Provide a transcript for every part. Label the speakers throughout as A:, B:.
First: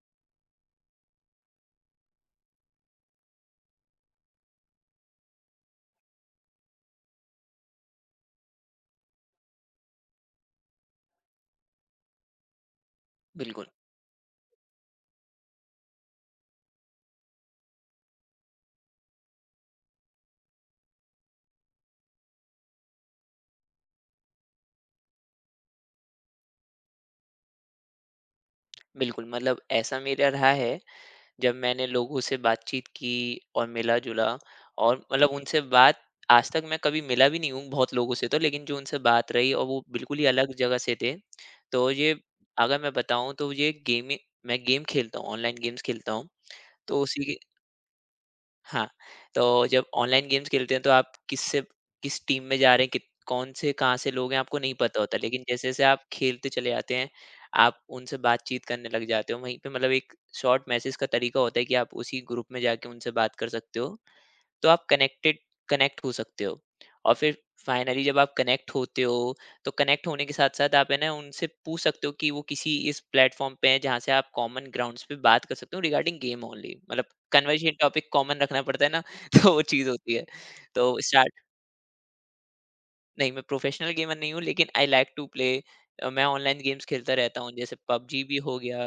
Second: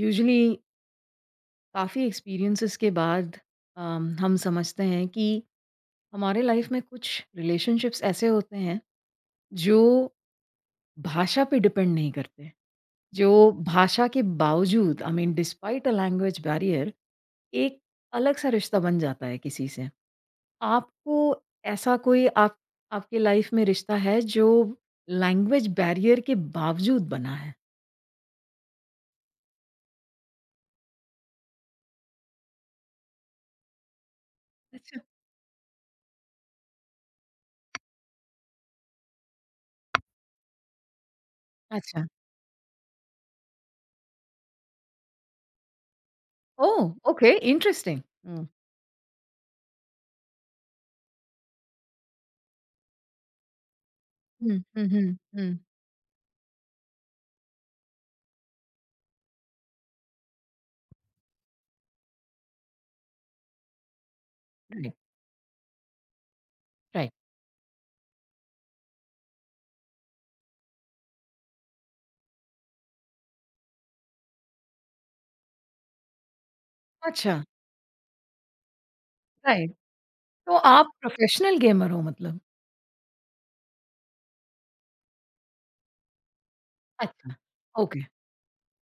A: Usually काफ़ी experiences के बाद हम समझते हैं कि हमारे लाइफ में कुछ रिलेशनशिप्स ऐसे होते हैं जो भाषा पे डिपेंड नहीं करते, जो
B: बिल्कुल,
A: भाषा के बावजूद, I mean, despite a language barrier एक अलग सा रिश्ता बन जाता है किसी से। आपको ऐसा कोई, आप आपके लाइफ में रिश्ता है जो लैंग्वेज बैरियर के बावजूद बना है?
B: बिल्कुल। मतलब ऐसा मेरा रहा है, जब मैंने लोगों से बातचीत की और मिला-जुला। और
A: अच्छा।
B: मतलब उनसे बात, आज तक मैं कभी मिला भी नहीं हूँ बहुत लोगों से तो, लेकिन जो उनसे बात रही और वो बिल्कुल ही अलग जगह से थे। तो
A: अच्छा।
B: ये, अगर मैं बताऊँ तो ये गेमें, मैं गेम खेलता हूँ, ऑनलाइन गेम्स खेलता हूँ।
A: ओह,
B: तो
A: ओके,
B: उसी,
A: इंटरेस्टिंग। हम्म,
B: हाँ, तो जब ऑनलाइन गेम्स खेलते हैं तो आप किससे, किस टीम में जा रहे हैं, कित कौन से कहाँ से लोग हैं
A: हम्म,
B: आपको नहीं
A: हम्म,
B: पता होता। लेकिन
A: हम्म,
B: जैसे-जैसे आप खेलते चले जाते हैं, आप उनसे बातचीत करने लग जाते हो। वहीं पे मतलब एक शॉर्ट मैसेज का तरीका होता है कि आप उसी ग्रुप में जाके उनसे बात कर सकते हो। तो आप
A: हम्म,
B: कनेक्टेड, कनेक्ट हो सकते हो।
A: राइट।
B: और फिर फाइनली जब आप कनेक्ट होते हो, तो कनेक्ट होने के साथ-साथ आप है ना उनसे पूछ सकते हो कि वो किसी इस प्लेटफ़ॉर्म पे हैं जहाँ से आप कॉमन ग्राउंड्स पे बात कर सकते हो, रिगार्डिंग गेम ओनली, मतलब
A: अच्छा,
B: कन्वर्सेशन टॉपिक कॉमन रखना पड़ता है ना। तो वो
A: राइट।
B: चीज़ होती है।
A: तो आप
B: तो स्टार्ट,
A: प्रोफेशनल गेमर हो मतलब?
B: नहीं, मैं प्रोफेशनल गेमर नहीं हूँ लेकिन आई लाइक टू प्ले। मैं ऑनलाइन गेम्स खेलता
A: अच्छा,
B: रहता हूँ, जैसे
A: ओके।
B: पबजी भी हो गया,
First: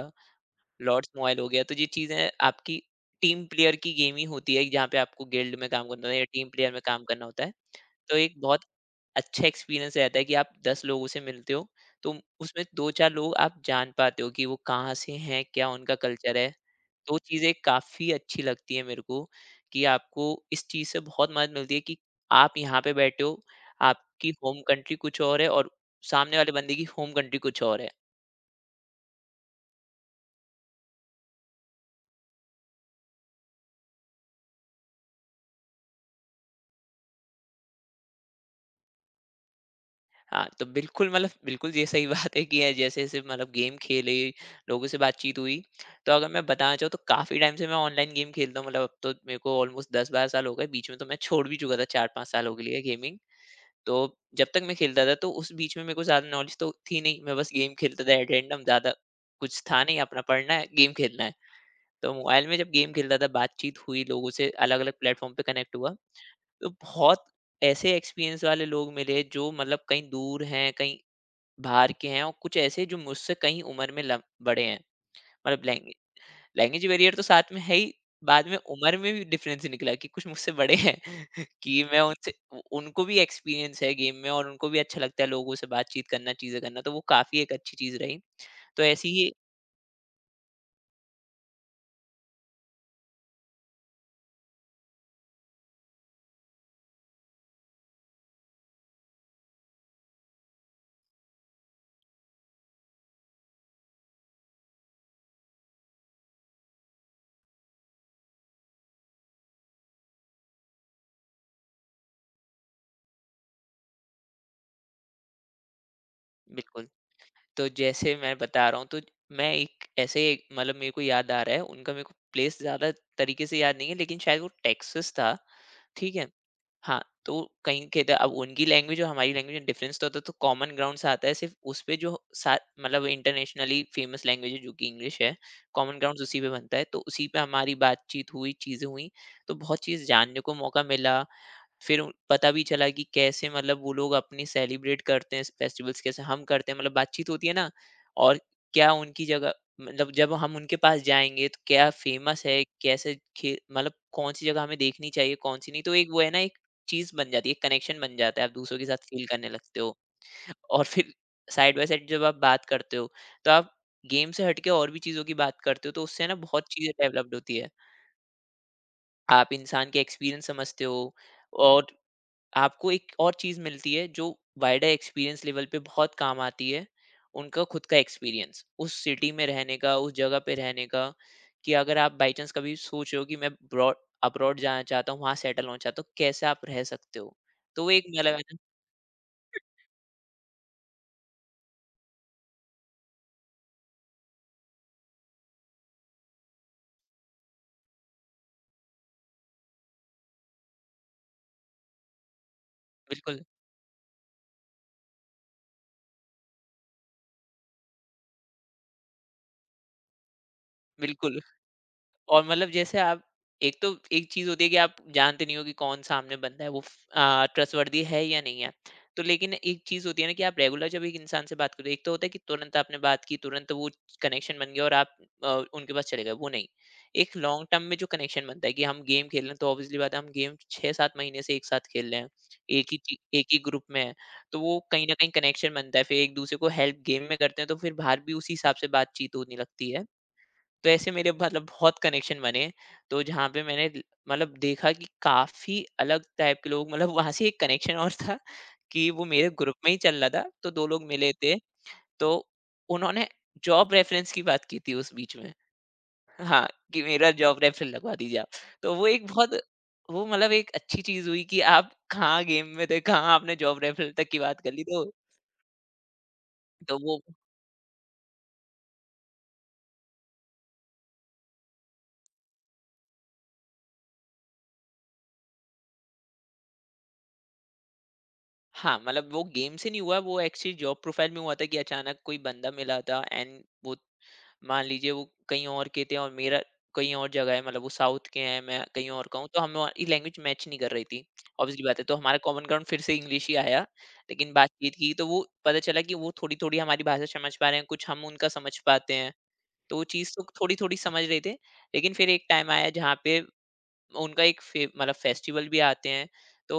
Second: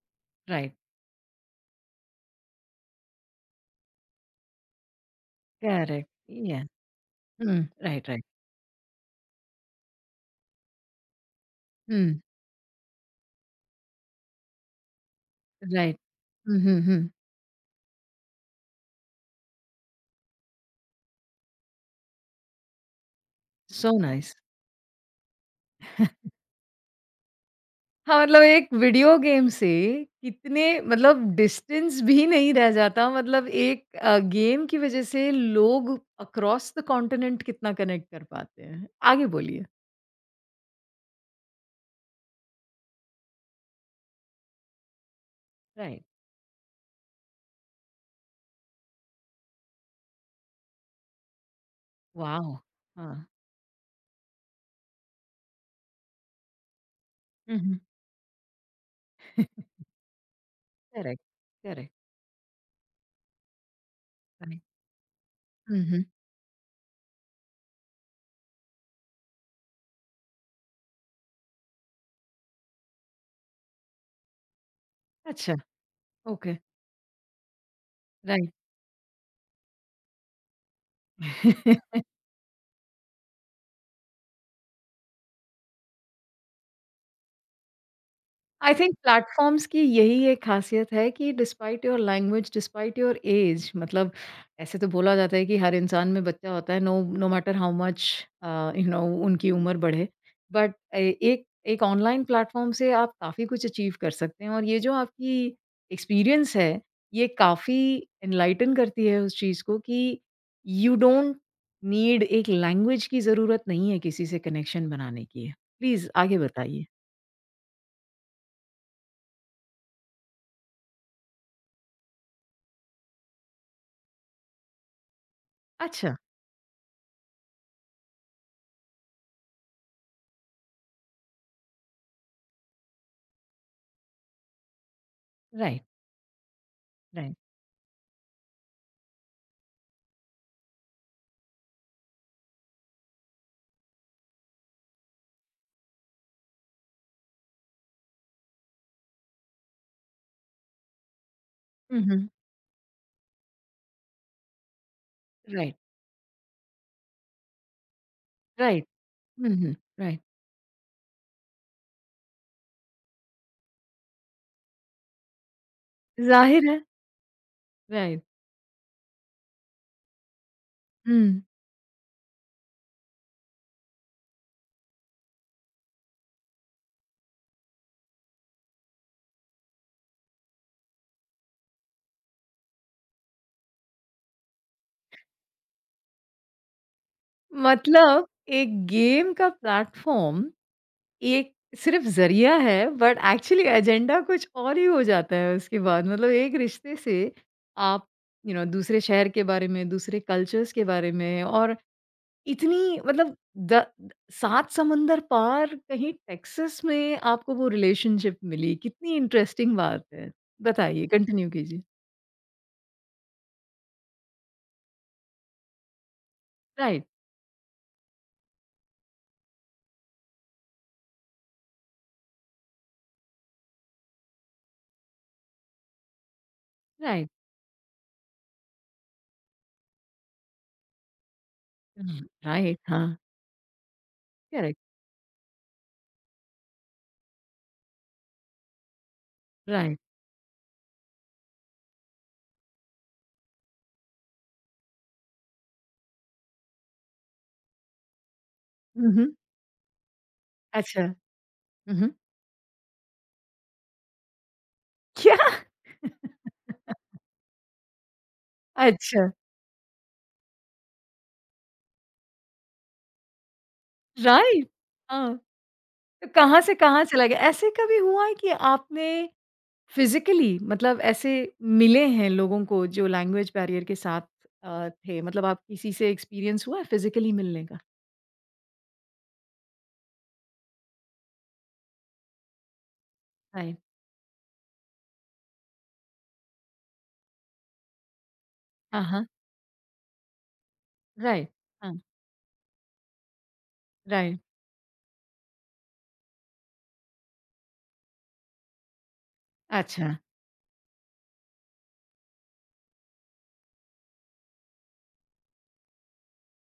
A: राइट।
B: लॉर्ड्स मोबाइल हो गया। तो ये चीज़ें आपकी टीम प्लेयर की गेम ही होती है जहाँ पे आपको गिल्ड में काम करना
A: करेक्ट,
B: होता है या टीम
A: yeah।
B: प्लेयर में काम करना होता है।
A: हुँ। राइट,
B: तो
A: राइट।
B: एक बहुत अच्छा एक्सपीरियंस रहता है कि आप 10 लोगों से मिलते हो, तो
A: हुँ,
B: उसमें 2-4 लोग आप जान पाते हो कि वो कहाँ से हैं, क्या उनका
A: राइट।
B: कल्चर है।
A: हुँ, हुँ, हुँ।
B: तो चीज़ें काफ़ी अच्छी लगती है मेरे को, कि आपको इस चीज़ से बहुत मदद मिलती है कि आप यहाँ पे बैठे हो,
A: सो
B: आपकी
A: नाइस।
B: होम कंट्री कुछ और है और सामने वाले बंदे की होम कंट्री कुछ और है।
A: हाँ, मतलब एक वीडियो गेम से कितने मतलब डिस्टेंस भी नहीं रह जाता। मतलब एक गेम की वज़ह से लोग अक्रॉस द कॉन्टिनेंट कितना कनेक्ट कर पाते हैं। आगे बोलिए।
B: हाँ, तो बिल्कुल, मतलब बिल्कुल ये सही बात है कि जैसे-जैसे, मतलब गेम खेले, लोगों से बातचीत हुई,
A: राइट।
B: तो अगर मैं बताना चाहूँ तो काफ़ी टाइम से मैं ऑनलाइन गेम खेलता हूँ। मतलब अब तो मेरे को ऑलमोस्ट 10-12 साल हो गए, बीच में तो मैं छोड़ भी चुका था 4-5 सालों
A: वॉव!
B: के लिए गेमिंग।
A: हाँ।
B: तो जब तक मैं खेलता था तो उस बीच में मेरे को ज़्यादा नॉलेज तो थी नहीं, मैं बस
A: हुँ,
B: गेम
A: हुँ।
B: खेलता था एट रैंडम, ज़्यादा कुछ था नहीं, अपना पढ़ना है, गेम
A: करेक्ट,
B: खेलना है।
A: करेक्ट,
B: तो मोबाइल में जब गेम खेलता था, बातचीत हुई लोगों से,
A: राइट।
B: अलग-अलग प्लेटफ़ॉर्म पे कनेक्ट
A: हुँ,
B: हुआ,
A: हुँ।
B: तो बहुत ऐसे एक्सपीरियंस वाले लोग मिले जो मतलब कहीं दूर हैं, कहीं बाहर के हैं, और कुछ ऐसे जो मुझसे कहीं उम्र में लम बड़े हैं।
A: अच्छा,
B: मतलब
A: ओके,
B: लैंग्वेज बैरियर तो साथ में है ही, बाद
A: राइट।
B: में उम्र में भी डिफरेंस निकला कि कुछ मुझसे बड़े हैं। कि मैं उनसे उ उनको भी एक्सपीरियंस है गेम में और उनको भी अच्छा लगता है लोगों से बातचीत करना, चीज़ें करना, तो वो काफ़ी एक अच्छी चीज़ रही।
A: आई
B: तो
A: थिंक
B: ऐसी ही,
A: प्लेटफॉर्म्स की यही एक ख़ासियत है कि despite your language, despite your age. मतलब ऐसे तो बोला जाता है कि हर इंसान में बच्चा होता है, no, no matter how much you know, उनकी उम्र बढ़े। बट ए एक एक ऑनलाइन प्लेटफॉर्म से आप काफ़ी कुछ अचीव कर सकते हैं, और ये जो आपकी एक्सपीरियंस है, ये काफ़ी एनलाइटन करती है उस चीज़ को कि यू डोंट नीड, एक लैंग्वेज की ज़रूरत नहीं है किसी से कनेक्शन बनाने की। प्लीज़ आगे बताइए।
B: बिल्कुल, तो जैसे मैं बता रहा हूँ, तो मैं एक ऐसे मतलब मेरे को याद आ रहा है उनका, मेरे को प्लेस ज़्यादा तरीके से याद नहीं है लेकिन शायद वो टेक्सास था। ठीक
A: अच्छा।
B: है? हाँ, तो कहीं के, तो अब उनकी लैंग्वेज और हमारी लैंग्वेज में डिफरेंस तो होता है, तो कॉमन ग्राउंड से आता है सिर्फ़ उस पे जो सा मतलब इंटरनेशनली फ़ेमस लैंग्वेज है जो कि इंग्लिश है,
A: राइट,
B: कॉमन ग्राउंड्स उसी पे बनता है, तो उसी
A: राइट।
B: पे हमारी बातचीत हुई, चीज़ें हुई, तो बहुत चीज़ जानने को मौका मिला। फिर उ पता भी चला कि कैसे, मतलब वो लोग अपनी सेलिब्रेट करते हैं, फेस्टिवल्स कैसे हम करते हैं, मतलब बातचीत होती है ना, और क्या उनकी जगह, मतलब जब हम उनके पास जाएँगे तो क्या
A: हुँ, हुँ।
B: फ़ेमस है, कैसे खे मतलब कौन-सी जगह हमें देखनी चाहिए, कौन-सी
A: राइट,
B: नहीं? तो एक वो है ना, एक चीज़ बन जाती है, एक कनेक्शन बन जाता है, आप दूसरों के
A: राइट।
B: साथ फ़ील करने
A: हुँ, हुँ।
B: लगते हो।
A: राइट।
B: और फिर साइड बाय साइड जब आप बात करते हो, तो आप गेम से हट के और भी चीज़ों की बात करते हो, तो उससे ना बहुत
A: ज़ाहिर है।
B: चीज़ें डेवलप्ड होती है।
A: राइट।
B: आप इंसान के एक्सपीरियंस समझते हो,
A: हुँ।
B: और आपको एक और चीज़ मिलती है जो वाइडर एक्सपीरियंस लेवल पे बहुत काम आती है, उनका खुद का एक्सपीरियंस। उस सिटी में रहने का, उस जगह पे रहने का, कि अगर आप बाई चांस कभी सोच रहे हो कि मैं ब्रॉड अब्रॉड जाना चाहता हूँ, वहाँ सेटल होना चाहता हूँ, तो कैसे आप रह सकते हो? तो वो एक
A: मतलब
B: अलग है ना।
A: एक गेम का प्लेटफ़ॉर्म एक सिर्फ़ ज़रिया है, बट एक्चुअली एजेंडा कुछ और ही हो जाता है उसके बाद। मतलब एक रिश्ते से आप यू you नो know, दूसरे शहर के बारे में, दूसरे कल्चर्स के बारे में, और इतनी मतलब
B: बिल्कुल,
A: द 7 समुंदर पार कहीं टेक्सास में आपको वो रिलेशनशिप मिली। कितनी इंटरेस्टिंग बात है। बताइए,
B: बिल्कुल।
A: कंटिन्यू कीजिए।
B: और मतलब जैसे आप, एक तो एक चीज़ होती है कि आप जानते नहीं हो कि कौन सामने बंदा है, वो
A: राइट।
B: ट्रस्टवर्दी है या नहीं है। तो लेकिन एक चीज़ होती है ना, कि आप रेगुलर जब एक इंसान से बात करते हो, एक तो होता है कि तुरंत आपने बात की, तुरंत वो कनेक्शन बन गया और आप अ, उनके पास चले गए, वो नहीं।
A: राइट,
B: एक लॉन्ग टर्म में जो कनेक्शन बनता है कि हम गेम खेल रहे हैं, तो ऑब्वियसली बात है, हम गेम 6-7 महीने से एक साथ खेल रहे
A: हुँ,
B: हैं,
A: राइट, हाँ,
B: एक ही ग्रुप में हैं, तो
A: करेक्ट,
B: वो कहीं न कहीं कनेक्शन बनता है। फिर एक-दूसरे को हेल्प गेम में करते हैं, तो फिर बाहर भी उसी हिसाब से बातचीत होने लगती
A: राइट,
B: है। तो ऐसे मेरे, मतलब बहुत कनेक्शन बने। तो जहाँ पे मैंने ल मतलब देखा कि काफ़ी अलग टाइप के लोग, मतलब वहाँ से एक कनेक्शन और था कि
A: हुँ,
B: वो
A: हुँ,
B: मेरे ग्रुप में ही चल रहा था, तो 2
A: अच्छा,
B: लोग मिले थे।
A: हुँ, हुँ।
B: तो उन्होंने जॉब रेफ़रेंस की बात की थी उस बीच
A: क्या?
B: में। हाँ, कि मेरा जॉब रेफ़रल लगवा दीजिए आप। तो वो
A: अच्छा,
B: एक बहुत, वो मतलब एक अच्छी चीज़ हुई कि आप कहाँ गेम में थे, कहाँ आपने जॉब रेफ़रल तक की बात
A: राइट,
B: कर ली। तो
A: हाँ, तो कहाँ से
B: तो
A: कहाँ
B: वो,
A: चला गया? ऐसे कभी हुआ है कि आपने फिज़िकली, मतलब ऐसे मिले हैं लोगों को जो लैंग्वेज बैरियर के साथ थे? मतलब आप, किसी से एक्सपीरियंस हुआ है फिज़िकली मिलने का?
B: हाँ, मतलब वो गेम से नहीं हुआ, वो एक्चुअली जॉब प्रोफ़ाइल में हुआ था कि अचानक कोई बंदा मिला था, एंड
A: राइट,
B: वो, मान लीजिए वो कहीं और के थे और मेरा कहीं और जगह है, मतलब वो साउथ के हैं, मैं
A: हाँ,
B: कहीं और का हूँ, तो हमारी लैंग्वेज मैच नहीं कर रही थी,
A: राइट,
B: ऑब्वियसली बात
A: हाँ,
B: है। तो हमारा कॉमन ग्राउंड फिर से इंग्लिश ही आया।
A: राइट,
B: लेकिन बातचीत की तो वो पता चला कि वो थोड़ी थोड़ी हमारी भाषा समझ पा रहे हैं, कुछ हम उनका समझ पाते हैं, तो वो
A: अच्छा,
B: चीज़ तो थोड़ी थोड़ी समझ रहे थे। लेकिन फिर एक टाइम आया जहाँ पे उनका एक फे मतलब फेस्टिवल भी आते हैं, तो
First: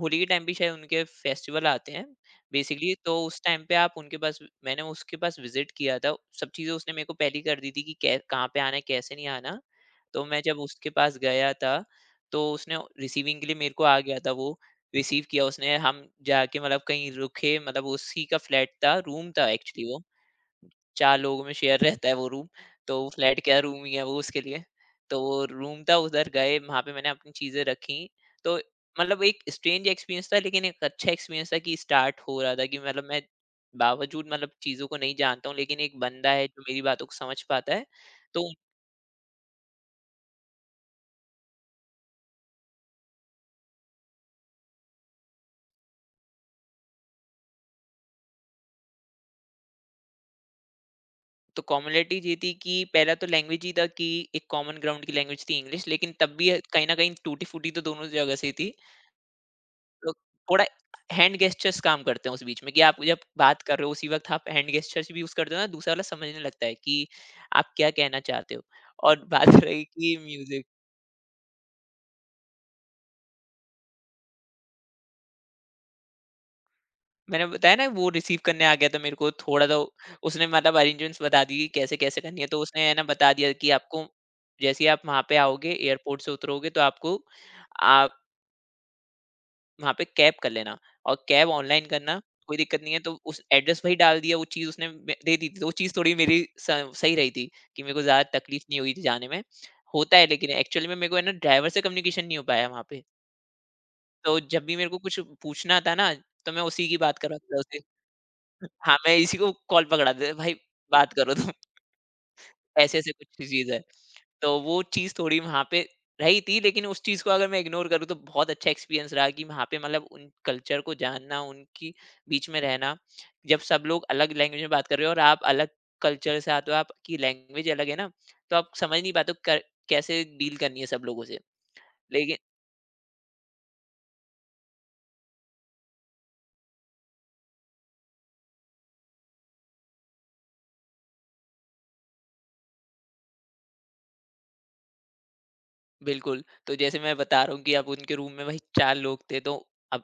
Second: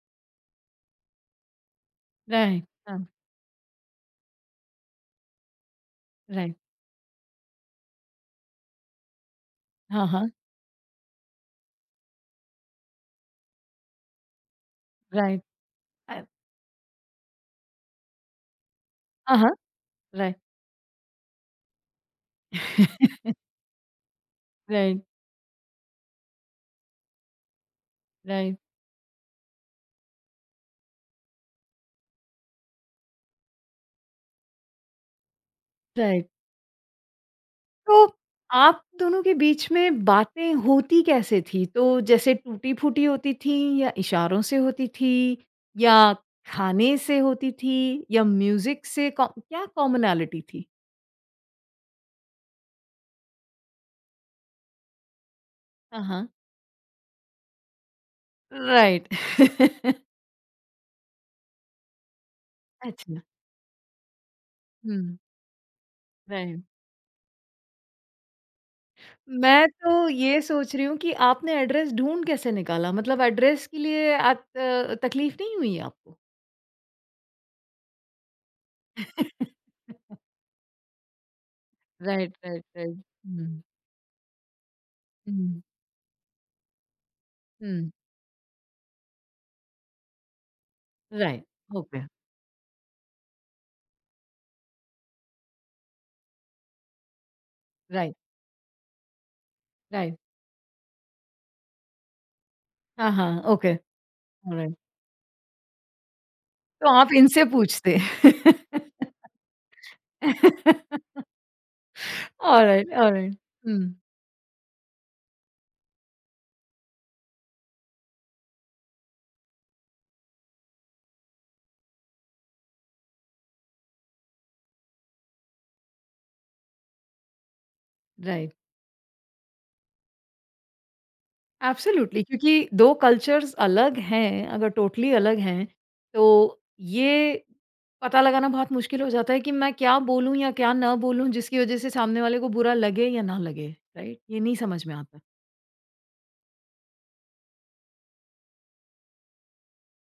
B: होली के टाइम भी शायद उनके फेस्टिवल आते हैं
A: राइट,
B: बेसिकली,
A: हाँ,
B: तो उस टाइम पे आप उनके पास, मैंने उसके पास विज़िट किया था, सब
A: राइट,
B: चीज़ें उसने मेरे को पहले ही कर दी थी कि कै कहाँ पे आना है, कैसे नहीं आना।
A: हाँ,
B: तो
A: हाँ,
B: मैं जब उसके पास गया था, तो उसने रिसीविंग के लिए मेरे को आ गया था वो, रिसीव
A: राइट,
B: किया उसने, हम
A: अ,
B: जाके मतलब कहीं रुके, मतलब उसी का फ्लैट था, रूम
A: हाँ,
B: था
A: हाँ,
B: एक्चुअली वो।
A: राइट,
B: 4 लोगों में शेयर रहता है वो रूम, तो वो फ्लैट क्या, रूम ही है वो उसके लिए।
A: राइट,
B: तो वो रूम था, उधर गए, वहाँ पे मैंने अपनी चीज़ें रखी, तो
A: राइट,
B: मतलब एक स्ट्रेंज एक्सपीरियंस था लेकिन एक अच्छा एक्सपीरियंस था कि स्टार्ट हो रहा था कि मतलब मैं, बावजूद मतलब चीज़ों को नहीं जानता हूँ लेकिन एक
A: राइट।
B: बंदा है जो मेरी बातों को समझ पाता है।
A: तो
B: तो
A: आप दोनों के बीच में बातें होती कैसे थी? तो जैसे टूटी-फूटी होती थी, या इशारों से होती थी, या खाने से होती थी, या म्यूज़िक से, कॉ क्या कॉमनैलिटी थी?
B: तो कॉमनैलिटी ये थी कि पहला तो लैंग्वेज ही था, कि एक कॉमन ग्राउंड की लैंग्वेज थी इंग्लिश,
A: हाँ,
B: लेकिन
A: हाँ।
B: तब भी कहीं न कहीं टूटी-फूटी तो दोनों जगह से ही थी।
A: राइट।
B: लोग थोड़ा हैंड गेस्चर्स काम करते हैं उस बीच में, कि आप जब
A: अच्छा।
B: बात कर रहे हो उसी वक्त आप हैंड गेस्चर्स
A: हुँ,
B: भी यूज करते हो ना, दूसरा वाला समझने
A: राइट।
B: लगता है कि आप क्या कहना चाहते हो। और बात
A: मैं
B: रही
A: तो
B: कि
A: ये
B: म्यूजिक।
A: सोच रही हूँ कि आपने एड्रेस ढूँढ कैसे निकाला? मतलब एड्रेस के लिए आप, तकलीफ़ नहीं हुई आपको?
B: मैंने बताया ना वो रिसीव करने आ गया था मेरे को, थोड़ा तो उसने मतलब अरेंजमेंट्स बता दी कि कैसे कैसे
A: राइट,
B: करनी है, तो
A: राइट,
B: उसने है ना
A: राइट।
B: बता दिया
A: हुँ,
B: कि आपको जैसे ही आप वहां पे
A: हुँ,
B: आओगे, एयरपोर्ट से उतरोगे, तो आपको
A: हुँ।
B: वहाँ पे कैब कर लेना, और
A: राइट,
B: कैब ऑनलाइन
A: ओके,
B: करना, कोई दिक्कत नहीं है। तो उस एड्रेस वही डाल दिया, वो चीज़ उसने मे दे दी थी। तो वो चीज़ थोड़ी मेरी स सही रही थी, कि मेरे को
A: राइट।
B: ज़्यादा तकलीफ़ नहीं हुई थी जाने में। होता
A: राइट।
B: है, लेकिन एक्चुअली में मेरे को है ना ड्राइवर से कम्युनिकेशन नहीं हो पाया वहाँ पे।
A: हाँ, हाँ, ओके,
B: तो जब भी
A: ऑलराइट।
B: मेरे को कुछ पूछना था ना, तो मैं उसी
A: तो
B: की
A: आप
B: बात
A: इनसे
B: करवाता था उससे।
A: पूछते।
B: हाँ, मैं इसी को कॉल पकड़ाता था, "भाई, बात करो तुम।"
A: ऑलराइट,
B: ऐसे-ऐसे कुछ
A: ऑलराइट।
B: चीज़ है।
A: हुँ,
B: तो वो चीज़ थोड़ी वहाँ पे रही थी, लेकिन उस चीज़ को अगर मैं इग्नोर करूँ तो बहुत अच्छा एक्सपीरियंस रहा कि वहाँ पे मतलब उन कल्चर को जानना, उनकी बीच में रहना। जब सब लोग अलग लैंग्वेज में बात कर रहे हो और आप अलग कल्चर से आते हो, आपकी लैंग्वेज अलग है ना,
A: राइट।
B: तो आप समझ नहीं पाते हो क कैसे डील करनी है सब लोगों से।
A: एब्सोल्यूटली,
B: लेकिन
A: क्योंकि 2 कल्चर्स अलग हैं, अगर टोटली अलग हैं, तो ये पता लगाना बहुत मुश्किल हो जाता है कि मैं क्या बोलूँ या क्या ना बोलूँ, जिसकी वज़ह से सामने वाले को बुरा लगे या ना लगे, राइट? ये नहीं समझ में आता।
B: बिल्कुल, तो जैसे मैं बता रहा हूँ कि अब उनके रूम में वही 4 लोग थे, तो अब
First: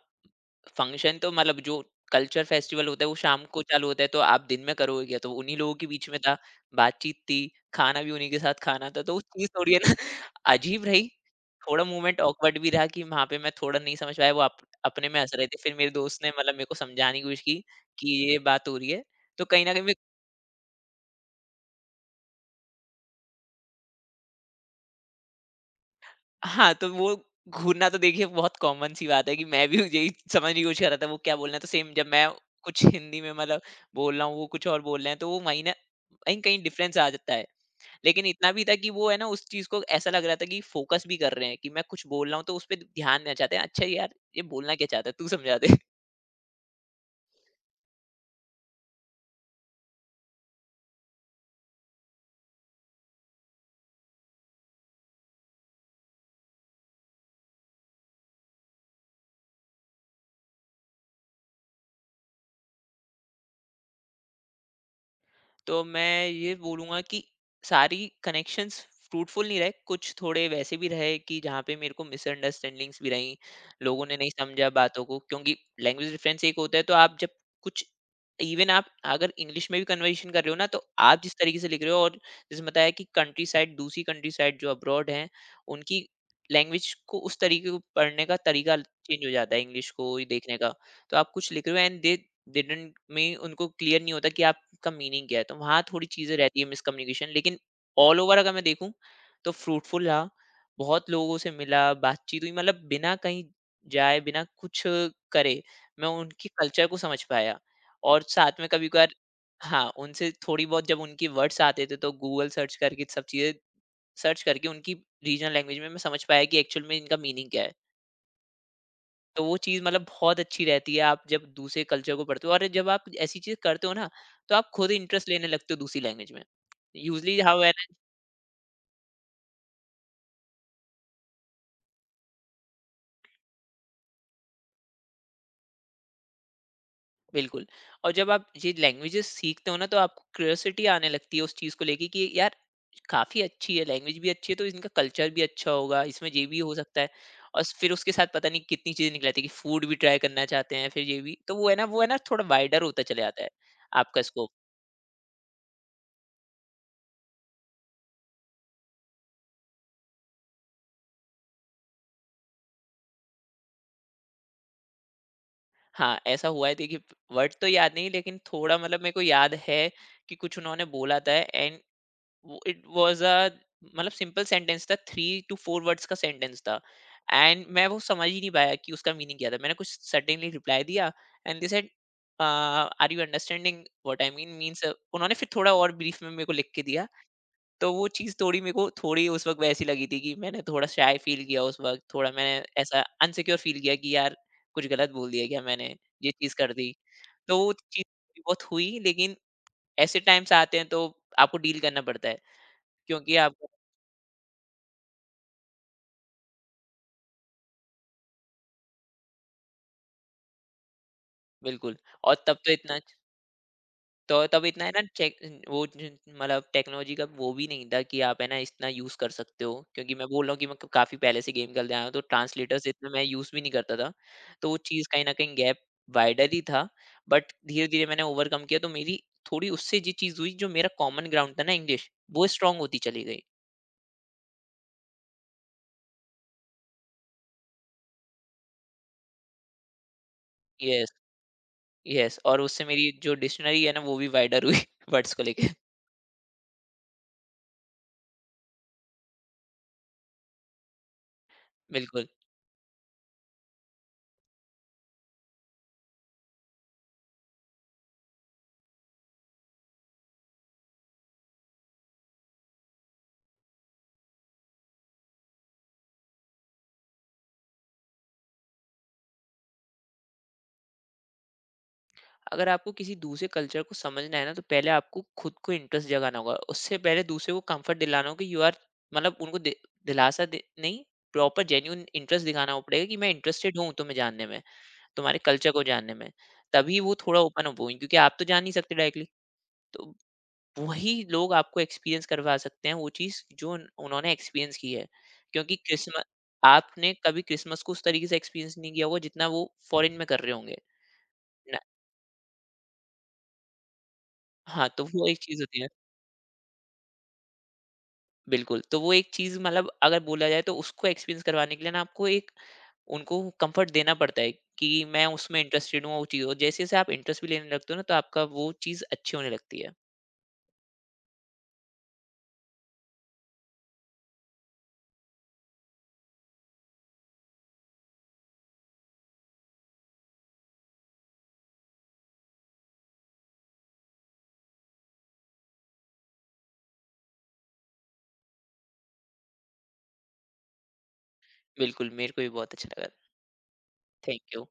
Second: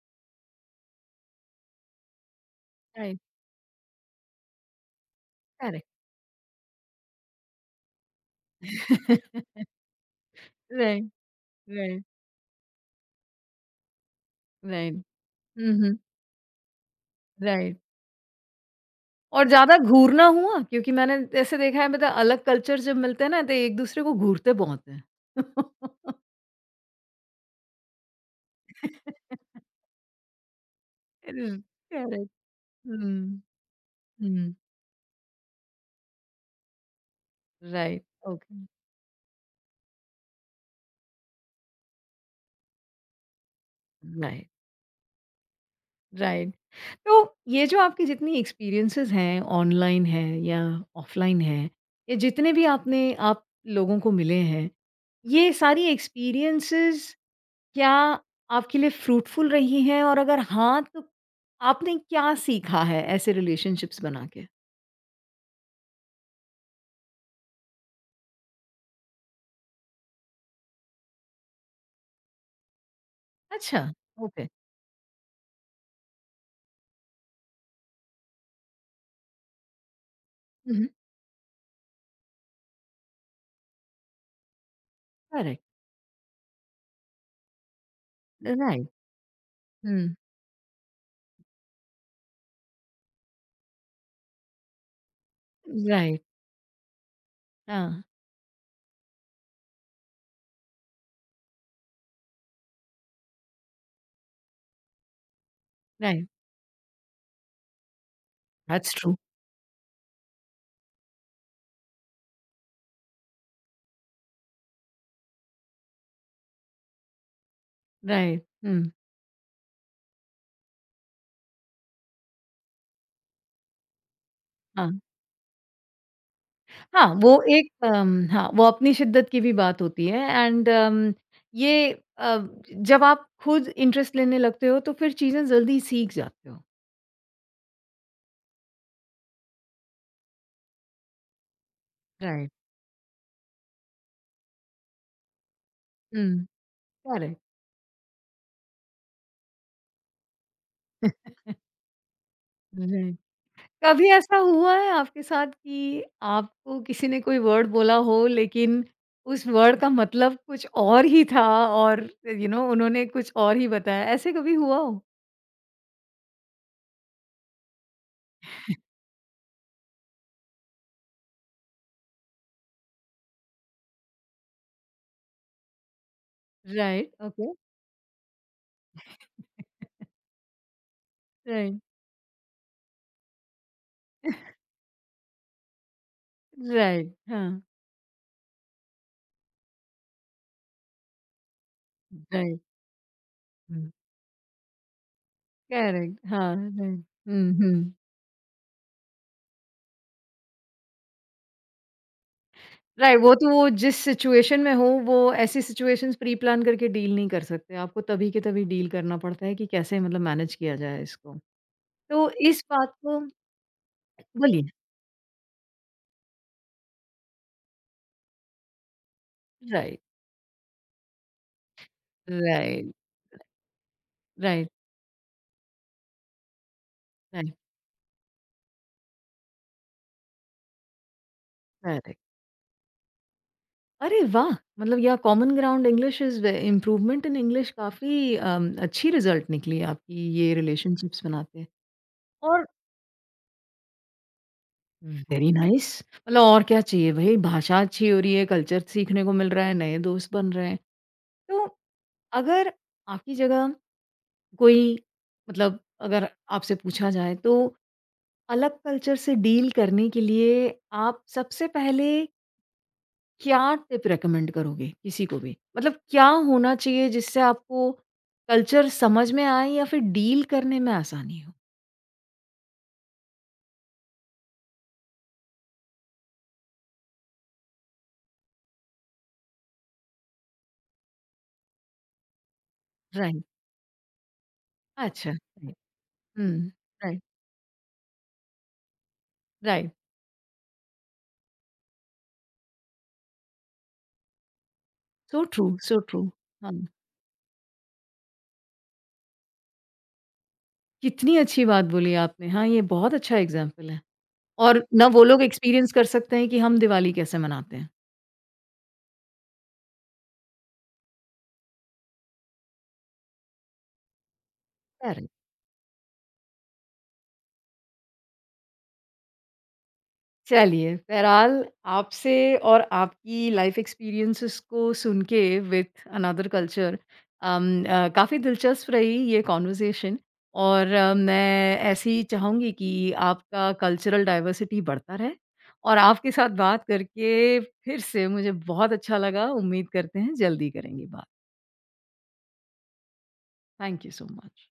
B: फंक्शन तो मतलब जो कल्चर फेस्टिवल होता है वो
A: राइट,
B: शाम को चालू होता है, तो आप दिन में करोगे क्या? तो उन्हीं लोगों के
A: करेक्ट।
B: बीच में था, बातचीत थी, खाना भी उन्हीं के साथ खाना था, तो वो चीज़ थोड़ी है ना अजीब रही।
A: राइट,
B: थोड़ा
A: राइट,
B: मोमेंट ऑकवर्ड भी रहा कि वहाँ पे मैं थोड़ा नहीं समझ पाया, वो अप
A: राइट।
B: अपने में हँस रहे थे।
A: हुँ,
B: फिर मेरे
A: हुँ,
B: दोस्त ने मतलब मेरे को समझाने की कोशिश की
A: राइट।
B: कि ये बात हो रही है। तो
A: और
B: कहीं न
A: ज़्यादा
B: कहीं मैं,
A: घूरना हुआ? क्योंकि मैंने ऐसे देखा है, मतलब अलग कल्चर जब मिलते हैं ना, तो एक दूसरे को घूरते बहुत हैं।
B: हाँ, तो वो घूरना तो देखिए बहुत कॉमन सी बात है कि मैं भी यही समझने की कोशिश कर रहा था वो क्या बोलना है,
A: हुँ,
B: तो सेम जब मैं
A: करेक्ट,
B: कुछ हिंदी में
A: हुँ,
B: मतलब बोल रहा हूँ, वो
A: हुँ।
B: कुछ और बोल रहे हैं तो वो मायने कहीं-कहीं डिफरेंस आ जाता है।
A: राइट,
B: लेकिन इतना
A: ओके।
B: भी था कि वो है ना उस चीज़ को ऐसा लग रहा था कि फोकस भी कर रहे हैं कि मैं कुछ बोल रहा हूँ तो उस पे ध्यान देना चाहते हैं। अच्छा यार, ये
A: राइट,
B: बोलना क्या चाहता है? तू समझा दे।
A: राइट। तो ये जो आपकी जितनी एक्सपीरियंसेज़ हैं, ऑनलाइन हैं या ऑफलाइन हैं, ये जितने भी आपने, आप लोगों को मिले हैं, ये सारी एक्सपीरियंसेज़ क्या आपके लिए फ्रूटफुल रही हैं, और अगर हाँ, तो आपने क्या सीखा है ऐसे रिलेशनशिप्स बना के?
B: तो मैं ये बोलूँगा कि सारी कनेक्शंस फ्रूटफुल नहीं रहे, कुछ थोड़े वैसे भी रहे कि जहाँ पे मेरे को मिसअंडरस्टैंडिंग्स भी रहीं,
A: अच्छा,
B: लोगों ने नहीं
A: ओके।
B: समझा बातों को, क्योंकि लैंग्वेज डिफरेंस एक होता है, तो आप जब कुछ इवन आप अगर इंग्लिश में भी कन्वर्सेशन कर रहे हो ना,
A: हुँ,
B: तो
A: हुँ।
B: आप जिस तरीके से लिख रहे हो, और जैसे बताया कि कंट्री साइड दूसरी कंट्री साइड जो अब्रॉड हैं,
A: करेक्ट।
B: उनकी लैंग्वेज को उस तरीके को पढ़ने का तरीका
A: राइट।
B: चेंज हो जाता है इंग्लिश
A: हुँ।
B: को ही देखने का। तो आप कुछ लिख रहे हो एंड दे डिडंट में उनको क्लियर नहीं होता कि आपका मीनिंग क्या है, तो वहाँ थोड़ी
A: राइट।
B: चीज़ें रहती है मिसकम्युनिकेशन, लेकिन
A: हाँ,
B: ऑल ओवर अगर मैं देखूँ, तो फ्रूटफुल रहा, बहुत लोगों से मिला, बातचीत हुई, मतलब बिना कहीं जाए, बिना कुछ करे, मैं
A: राइट।
B: उनके कल्चर को समझ पाया, और साथ में
A: दैट्स
B: कभी-कभार,
A: ट्रू।
B: हाँ, उनसे थोड़ी बहुत जब उनके वर्ड्स आते थे, तो गूगल सर्च करके सब चीज़ें सर्च करके उनकी रीजनल लैंग्वेज में मैं समझ पाया कि एक्चुअल में इनका मीनिंग क्या है।
A: राइट। हुँ।
B: तो वो चीज़ मतलब बहुत अच्छी रहती है, आप जब दूसरे कल्चर को पढ़ते हो और जब आप ऐसी चीज़ करते हो ना, तो आप खुद
A: हाँ।
B: इंटरेस्ट लेने लगते हो दूसरी लैंग्वेज में।
A: हाँ,
B: यूज़ुअली
A: वो
B: हाउ है
A: एक
B: ना।
A: हाँ, वो अपनी शिद्दत की भी बात होती है, एंड ये अ, जब आप खुद इंटरेस्ट लेने लगते हो तो फिर चीज़ें जल्दी सीख जाते हो।
B: बिल्कुल। और जब आप ये लैंग्वेजेस सीखते हो ना, तो आपको क्यूरियोसिटी आने लगती है उस चीज़ को लेके कि
A: राइट।
B: यार, काफ़ी अच्छी है, लैंग्वेज भी अच्छी है, तो इनका कल्चर भी अच्छा होगा, इसमें
A: हुँ।
B: ये भी हो सकता है।
A: करेक्ट।
B: और फिर उसके साथ पता नहीं कितनी चीज़ें निकल आती है कि फूड भी ट्राई करना चाहते हैं, फिर ये भी। तो वो है ना थोड़ा वाइडर होता
A: राइट।
B: चला जाता है,
A: कभी
B: आपका
A: ऐसा
B: स्कोप।
A: हुआ है आपके साथ कि आपको किसी ने कोई वर्ड बोला हो, लेकिन उस वर्ड का मतलब कुछ और ही था, और यू नो उन्होंने कुछ और ही बताया, ऐसे कभी हुआ हो?
B: हाँ, ऐसा हुआ है, देखिए, वर्ड तो याद नहीं, लेकिन थोड़ा मतलब मेरे को याद है कि कुछ उन्होंने बोला था, एंड वो इट वाज़ अ मतलब सिंपल सेंटेंस था, 3 टू 4 वर्ड्स का सेंटेंस था,
A: राइट, ओके,
B: एंड मैं वो समझ ही नहीं पाया कि उसका मीनिंग क्या था। मैंने कुछ सडनली रिप्लाई दिया, and they
A: right,
B: said are you understanding what I mean, means उन्होंने फिर थोड़ा और ब्रीफ में मेरे को लिख के दिया।
A: राइट, हाँ,
B: तो वो चीज़ थोड़ी मेरे को थोड़ी उस वक़्त वैसी लगी थी कि मैंने थोड़ा शाय फ़ील किया उस वक़्त, थोड़ा
A: राइट,
B: मैंने ऐसा अनसिक्योर फ़ील
A: हम्म,
B: किया कि यार, कुछ गलत बोल दिया क्या मैंने,
A: करेक्ट,
B: ये
A: हाँ,
B: चीज़ कर
A: राइट,
B: दी।
A: हम्म,
B: तो वो
A: हम्म,
B: चीज़ थोड़ी बहुत हुई, लेकिन ऐसे टाइम्स आते हैं तो आपको डील करना पड़ता है,
A: राइट। वो
B: क्योंकि
A: तो,
B: आप
A: वो जिस सिचुएशन में हो वो, ऐसी सिचुएशंस प्री प्लान करके डील नहीं कर सकते, आपको तभी के तभी डील करना पड़ता है कि कैसे, मतलब मैनेज किया जाए इसको।
B: बिल्कुल,
A: तो
B: और तब
A: इस
B: तो
A: बात
B: इतना,
A: को,
B: तो तब
A: बोलिए।
B: इतना है ना चेक वो मतलब टेक्नोलॉजी का वो भी नहीं था कि आप है ना इतना यूज कर सकते हो,
A: राइट,
B: क्योंकि मैं बोल रहा हूँ कि मैं काफी पहले से गेम खेलते आया हूँ, तो ट्रांसलेटर से
A: राइट,
B: इतना मैं यूज भी नहीं करता था। तो
A: राइट,
B: वो चीज कहीं ना कहीं गैप वाइडर ही था, बट
A: राइट,
B: धीरे धीरे मैंने ओवरकम किया, तो मेरी थोड़ी उससे ये चीज हुई, जो मेरा कॉमन ग्राउंड था ना इंग्लिश,
A: करेक्ट।
B: वो स्ट्रांग होती चली गई।
A: अरे वाह! मतलब या common ground English is way, improvement in English काफ़ी अच्छी रिज़ल्ट निकली आपकी ये
B: यस,
A: रिलेशनशिप्स बनाते। हैं।
B: यस, और
A: और
B: उससे मेरी जो डिक्शनरी है ना, वो भी वाइडर हुई वर्ड्स को
A: वेरी
B: लेके।
A: नाइस। मतलब और क्या चाहिए भई, भाषा अच्छी हो रही है, कल्चर सीखने को मिल रहा है, नए दोस्त बन रहे हैं। तो
B: बिल्कुल।
A: अगर आपकी जगह कोई, मतलब अगर आपसे पूछा जाए, तो अलग कल्चर से डील करने के लिए आप सबसे पहले क्या टिप रिकमेंड करोगे किसी को भी? मतलब क्या होना चाहिए जिससे आपको कल्चर समझ में आए, या फिर डील करने में आसानी हो?
B: अगर आपको किसी दूसरे कल्चर को समझना है ना, तो पहले आपको खुद को इंटरेस्ट जगाना होगा, उससे पहले दूसरे को कंफर्ट दिलाना होगा कि यू आर मतलब उनको दिलासा दे, नहीं प्रॉपर जेन्यून इंटरेस्ट दिखाना हो पड़ेगा कि मैं
A: राइट।
B: इंटरेस्टेड हूँ तुम्हें जानने में,
A: अच्छा,
B: तुम्हारे कल्चर
A: राइट।
B: को जानने में।
A: हुँ।
B: तभी वो
A: राइट,
B: थोड़ा ओपन अप होंगे, क्योंकि आप तो जान नहीं सकते डायरेक्टली।
A: राइट।
B: तो वही लोग आपको एक्सपीरियंस करवा सकते हैं वो चीज़ जो उन्होंने एक्सपीरियंस की है,
A: सो ट्रू,
B: क्योंकि
A: सो ट्रू।
B: क्रिसमस
A: हाँ,
B: आपने कभी क्रिसमस को उस तरीके से एक्सपीरियंस नहीं किया होगा जितना वो फॉरेन में कर रहे होंगे।
A: कितनी अच्छी
B: ना-
A: बात बोली आपने। हाँ, ये बहुत अच्छा एग्ज़ाम्पल है। और
B: हाँ, तो
A: ना वो
B: वो एक
A: लोग
B: चीज़ होती है।
A: एक्सपीरियंस कर सकते हैं कि हम दिवाली कैसे मनाते हैं।
B: बिल्कुल, तो वो एक चीज़ मतलब अगर बोला जाए तो उसको एक्सपीरियंस करवाने के लिए ना आपको एक, उनको कंफर्ट देना पड़ता है कि मैं
A: करेक्ट।
B: उसमें इंटरेस्टेड हूँ वो चीज़, और जैसे-जैसे आप इंटरेस्ट भी लेने लगते हो ना, तो आपका वो चीज़ अच्छी होने लगती है।
A: चलिए, बहरहाल आपसे और आपकी लाइफ एक्सपीरियंसेस को सुन के विथ अनदर कल्चर, काफ़ी दिलचस्प रही ये कॉन्वर्सेशन, और मैं ऐसे ही चाहूँगी कि आपका कल्चरल डाइवर्सिटी बढ़ता रहे, और आपके साथ बात करके फिर से मुझे बहुत अच्छा लगा। उम्मीद करते हैं जल्दी करेंगे बात।
B: बिल्कुल, मेरे को भी बहुत अच्छा लगा।
A: Thank you so
B: thank you.
A: Much.